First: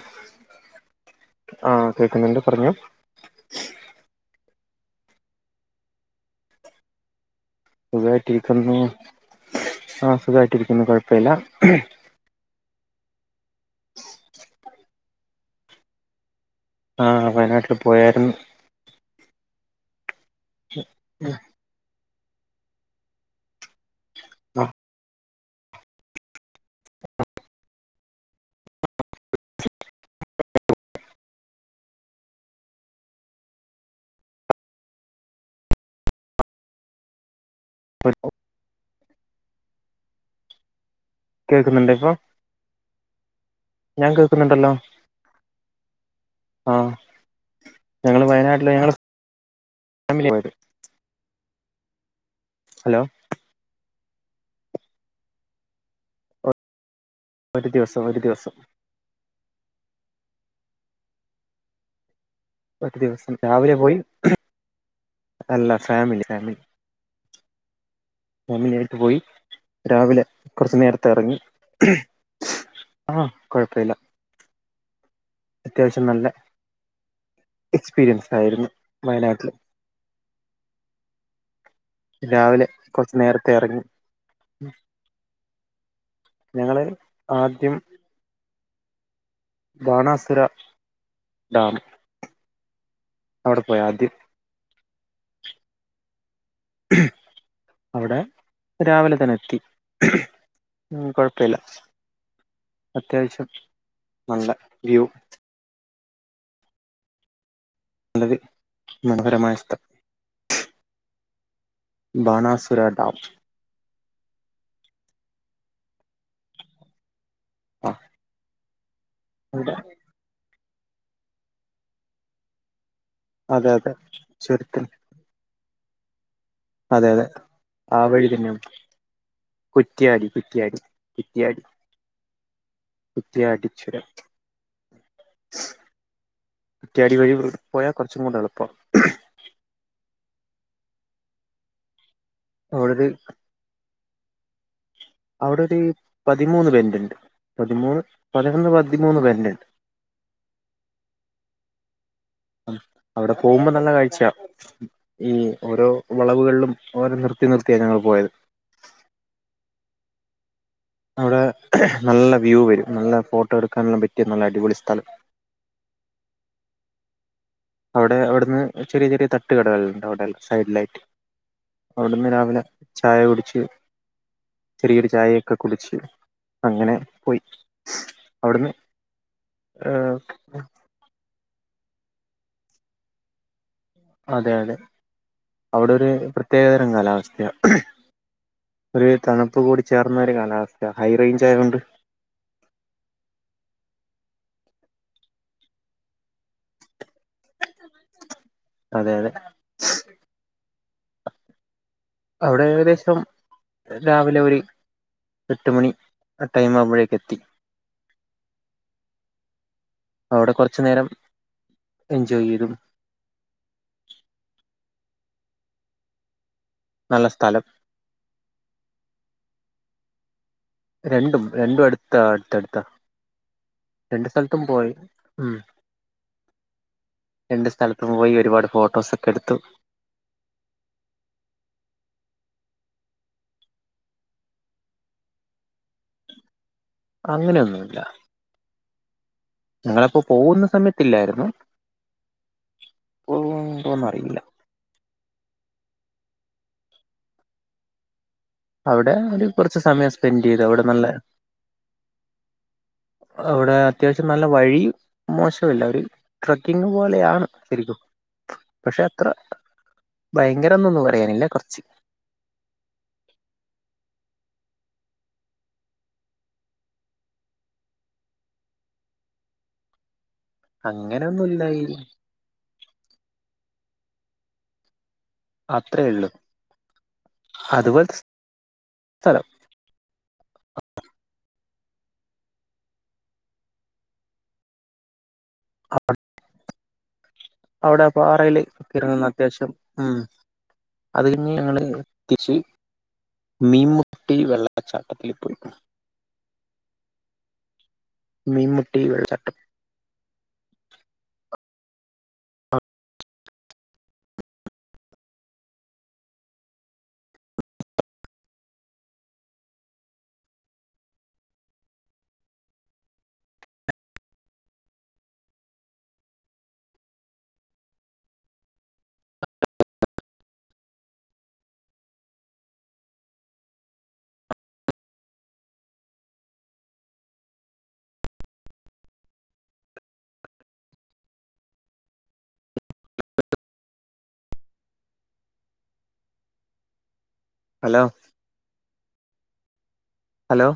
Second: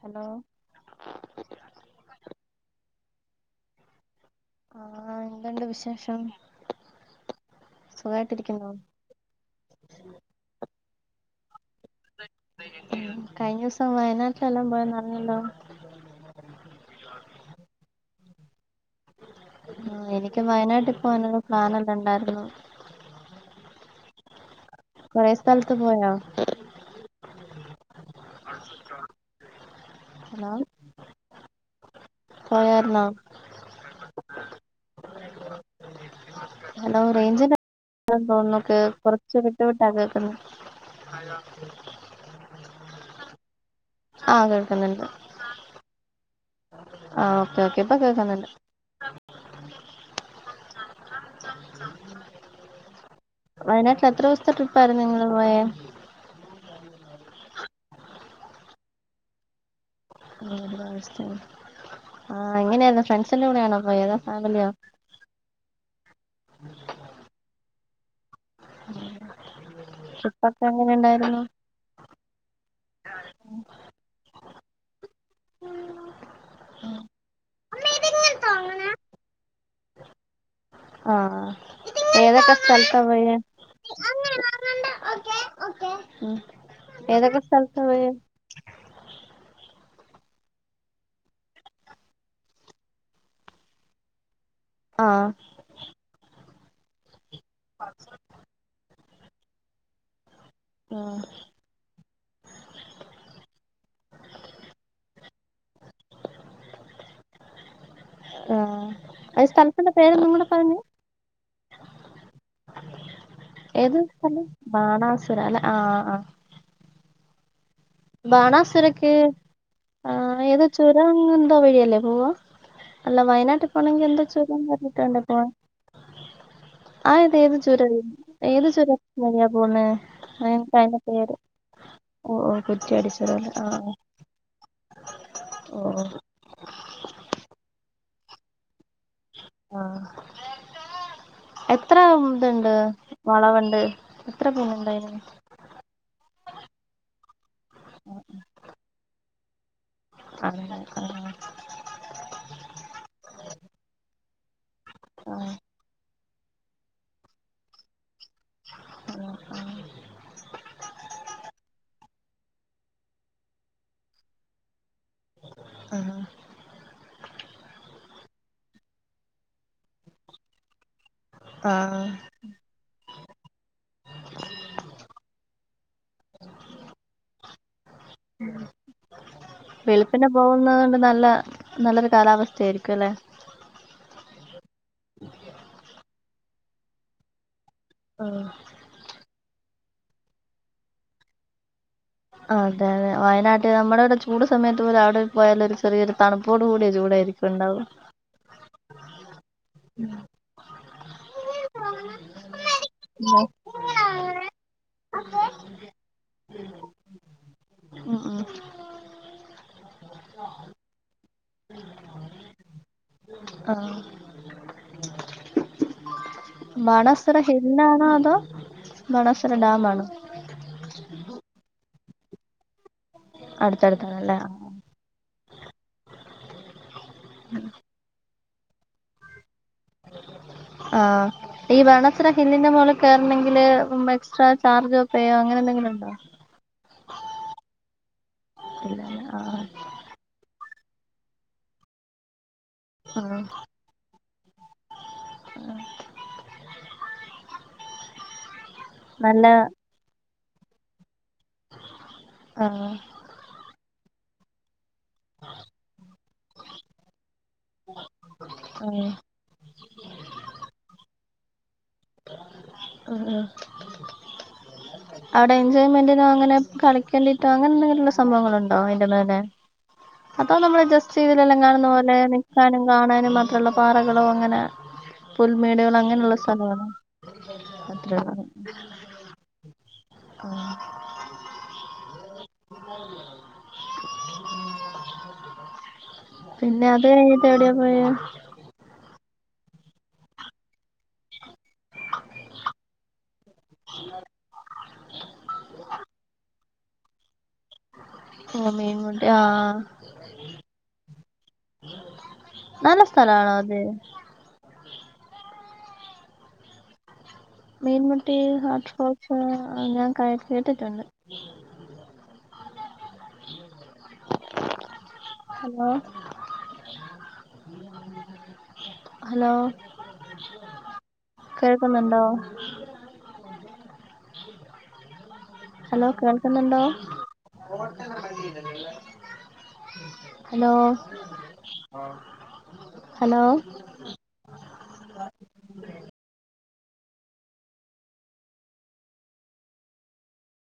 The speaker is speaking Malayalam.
ഹലോ ആഹ കേക്കുന്നുണ്ട് പറഞ്ഞോ ആഹ എന്ത്ണ്ട് വിശേഷം സുഖായിട്ടിരിക്കുന്നോ സുഖമായിട്ടിരിക്കുന്നു ആ സുഖായിട്ടിരിക്കുന്നു കുഴപ്പില്ല കഴിഞ്ഞ ദിവസം വയനാട്ടിലെല്ലാം പോയ നല്ലല്ലോ ആഹ വയനാട്ടിൽ പോയരുന്നു എനിക്ക് വയനാട്ടിൽ പോവാനുള്ള പ്ലാനെല്ലാം ഇണ്ടായിരുന്നു ആഹ് കൊറെ സ്ഥലത്ത് പോയോ [unintelligible] ഹലോ പോയാർന്നോ ഹലോ റേഞ്ച [unintelligible] തോന്നുന്നുോക്കെ കൊറച്ച് വിട്ട വിട്ടാ കേക്കുന്നു അ കേക്കുന്നുണ്ട് ഇപ്പൊ ഞാൻ കേക്കുന്നുണ്ടല്ലോ ആഹ് ആഹ ഓക്കെ ഓക്കെ ഇപ്പൊ ഞങ്ങള് കേക്കുന്നുണ്ട് വയനാട്ടില് ഞങ്ങള് ഫാമിലി പോയത് ആ ഹലോ എത്ര ദിവസത്തെ ട്രിപ്പ ആായിരുന്നു നിങ്ങള് പോയേ ഒരു ദിവസം ഒരു ദിവസം [unintelligible] ആ ഒരു എങ്ങനെയാർന്നു ദിവസം ഫ്രണ്ട്സിന്റെ കൂടെ രാവിലെ ആണോ പോയി പോയേ അതോ ഫാമിലിയോ അല്ല ഫാമിലി ഫാമിലി [unintelligible] പോയി രാവിലെ ട്രിപ്പൊക്കെ കുറച്ചു എങ്ങനെ നേരത്തെ ഇറങ്ങി ആ കുഴപ്പല്ല അത്യാവശ്യം നല്ല എക്സ്പീരിയൻസ് ആയിരുന്നു ഉണ്ടായിരുന്നു വയനാട്ടിൽ ആ ഏതൊക്കെ സ്ഥലത്താ കുറച്ച് പോയ്യ നേരത്തെ ഇറങ്ങി മ് ഞങ്ങള് ഏതൊക്കെ ആദ്യം സ്ഥലത്താ പോയെ ബാണാസുര ഡാം അവിടെ പോയി ആദ്യം ആ അവിടെ രാവിലെ തന്നെ എത്തി മ് കുഴപ്പില്ല അത്യാവശ്യം നല്ല വ്യൂ നല്ലൊരു ആ അ മനോഹരമായ സ്ഥലം സ്ഥൽത്തിന്റെ പേരൊന്നും കൂടെ പറഞ്ഞേ ബാനാസുരാ ഡാം ഏത് സ്ഥലം ബാണാസുര അല്ലെ ആ ആ ആ ബാണസുര [unintelligible] ചുരംഅങ്ങേന്തോ വഴിയല്ലേ പോവ അല്ല അതെ വയനാട്ടിൽ അതെ പോണെങ്കിൽ എന്താ ചുരം ചുരത്തിൽ കേറീട്ടു വേണ്ടേ പോവാൻ അതെ അതെ ആതേത് ഏത് ചുര ആ വഴി തന്നെ ഏത് ചുര വഴിയാ പോകുന്നേ കുറ്റ്യാടി അ കുറ്റ്യാടി അയിന്റെ പേര് കുറ്റ്യാടി ഓ ഓ കുറ്റിയാടി ചുരലേ ആ കുറ്റിയാടി വഴി പോയാ കുറച്ചുകൂടെ എളുപ്പം ആ [unintelligible] എത്ര ഇണ്ട് അവിടെ ഒരു വളവ്ണ്ട് എത്ര [unintelligible] അവിടെ ഒർ പതിമൂന്ന് പെന്റുണ്ട് പതിമൂന്ന് പതിനൊന്ന് പതിമൂന്ന് പെന്റുണ്ട്. ആണല്ലേ ആഹ് [inaudible] മ് അവിടെ പോകുമ്പോ നല്ല കാഴ്ചാ ഈ ആഹ് ഓരോ വളവുകള്ലും ഓരൊ നിർത്തി നിർത്തിയാ ഞങ്ങൾ പോയത്. അതെ ആ അവിടെ നല്ല വ്യൂ വരും നല്ല ഫോട്ടോ എടുക്കാനെല്ലാം പറ്റിയ നല്ല അടിപൊളി സ്ഥലം. ആ അവിടെ അവിട്ന്ന് ചെറിയ ചെറിയ തട്ട്കടകൾണ്ട് അവിടെ സൈഡ് ലായിട്ട്. ആഹ് അവിട്ന്ന് രാവിലെ ചായ കുടിച്ച്. ചെറിയൊരു ചായയൊക്കെ കുടിച്ച് അങ്ങനെ പോയി. മ് അവിടുന്ന് വെളുപ്പ്നെ പോകുന്നത് കൊണ്ട് നല്ല നല്ലൊരു കാലാവസ്ഥയായിരിക്കും ല്ലേ. അതെ അതെ അവിടെരു പ്രത്യേകതരം കാലാവസ്ഥയാ. ആഹ് ഒരു തണുപ്പ് കൂടി ചേർന്നൊരു കാലാവസ്ഥ ഹൈ റേഞ്ച് ആയതൊണ്ട് അതെ അതെ വയനാട്ട് നമ്മുടെ ഇവിടെ ചൂട് സമയത്ത് പോലെ അവിടെ പോയാല് ഒരു ചെറിയൊരു തണുപ്പോട് കൂടിയ ചൂടാ രിക്കുണ്ടാവ അതെ അതെ അവിടെ ഏകദേശം രാവിലെ ഒർ എട്ട് മണി ടൈം ആവുമ്പോഴേ എത്തി ഉം ഉം അവിടെ കുറച് നേരം എൻജോയ് ചെയ്തു ആ നല്ല മണസൊറ സ്ഥലം ഹെല്ലാണോ അതോ മണസൊറ ഡാമാണോ? രണ്ടും രണ്ടും അടുത്താ അടുത്തടുത്താ രണ്ടു അടുത്തടുത്താണല്ലേ ആഹ് സ്ഥൽത്തും പോയി. മ് രണ്ട് സ്ഥലത്തും പോയി ഒരുപാട് ഫോട്ടോസൊക്കെ എടുത്തു. [inaudible] ആ ഈ വേണെസുര ഹില്ലിന്റെ മോള് കേറണെങ്കില് എക്സ്ട്രാ ചാർജോ പേയോ അങ്ങനെ എന്തേങ്കിലുണ്ടോ? അങ്ങനെയൊന്നുല്ല. ഇല്ലാലെ ആഹ് നങ്ങളപ്പോ പോവുന്ന സമയത്തില്ലായിരുന്നു ആ പോകുന്നുണ്ടോന്ന് അറിയില്ല അ അവിടെ നല്ല ഒരു കുറച്ച് സമയം സ്പെൻഡ് ചെയ്തു അവിടെ നല്ല ആ അവിടെ അത്യാവശ്യം നല്ല വഴി മോശമില്ല ഒര് ട്രക്കിങ് പോലെയാണ്. ശരിക്കും പക്ഷെ ആഹ് അത്ര ഭയങ്കരന്നൊന്നും പറയാനില്ല. കുറച്ച് ആ ആ അവിടെ എൻജോയ്മെന്റിനോ അങ്ങനെ കളിക്കേണ്ടിട്ടോ അങ്ങനെ എഎന്തെങ്കിലുള്ള സംഭവങ്ങളുണ്ടോ അതിന്റെ മേലെ. അതോ നമ്മൾ ജസ്റ്റീലിലെല്ലാം അങ്ങനെയൊന്നുമില്ല ഈ കാണുന്ന പോലെ നിക്കാനും കാണാനും മാത്രള്ള- പാറകളോ അങ്ങനെ പുൽമേടുകളോ അത്രേ ഉള്ളൂ അങ്ങനെയുള്ള സ്ഥലങ്ങളാണ്. അത്ര അതുപോലത്തെ സ്ഥലം ആ [inaudible] [inaudible] അ. പിന്നെ അത് എവിടെയാ അവിടെ പോയെ? പാറയില് ഇറങ്ങുന്ന അത്യാവശ്യം ഉം അത് കഴിഞ്ഞ് ഞങ്ങൾ- എത്തിച്ച് മീമുട്ടി വെള്ളച്ചാട്ടത്തിൽ പോയി ആഹ മീൻ മീൻമുട്ടി മുട്ട വെള്ളച്ചാട്ടം ആഹ! നല്ല സ്ഥല ആണോ അത്? മീൻമുട്ടി ഹട്ടോ ഞാൻ കേട്ടിട്ടുണ്ട്. ഹലോ ഹലോ കേൾക്കുന്നുണ്ടോ? ഹലോ കേൾക്കുന്നുണ്ടോ? Hello hello hello hello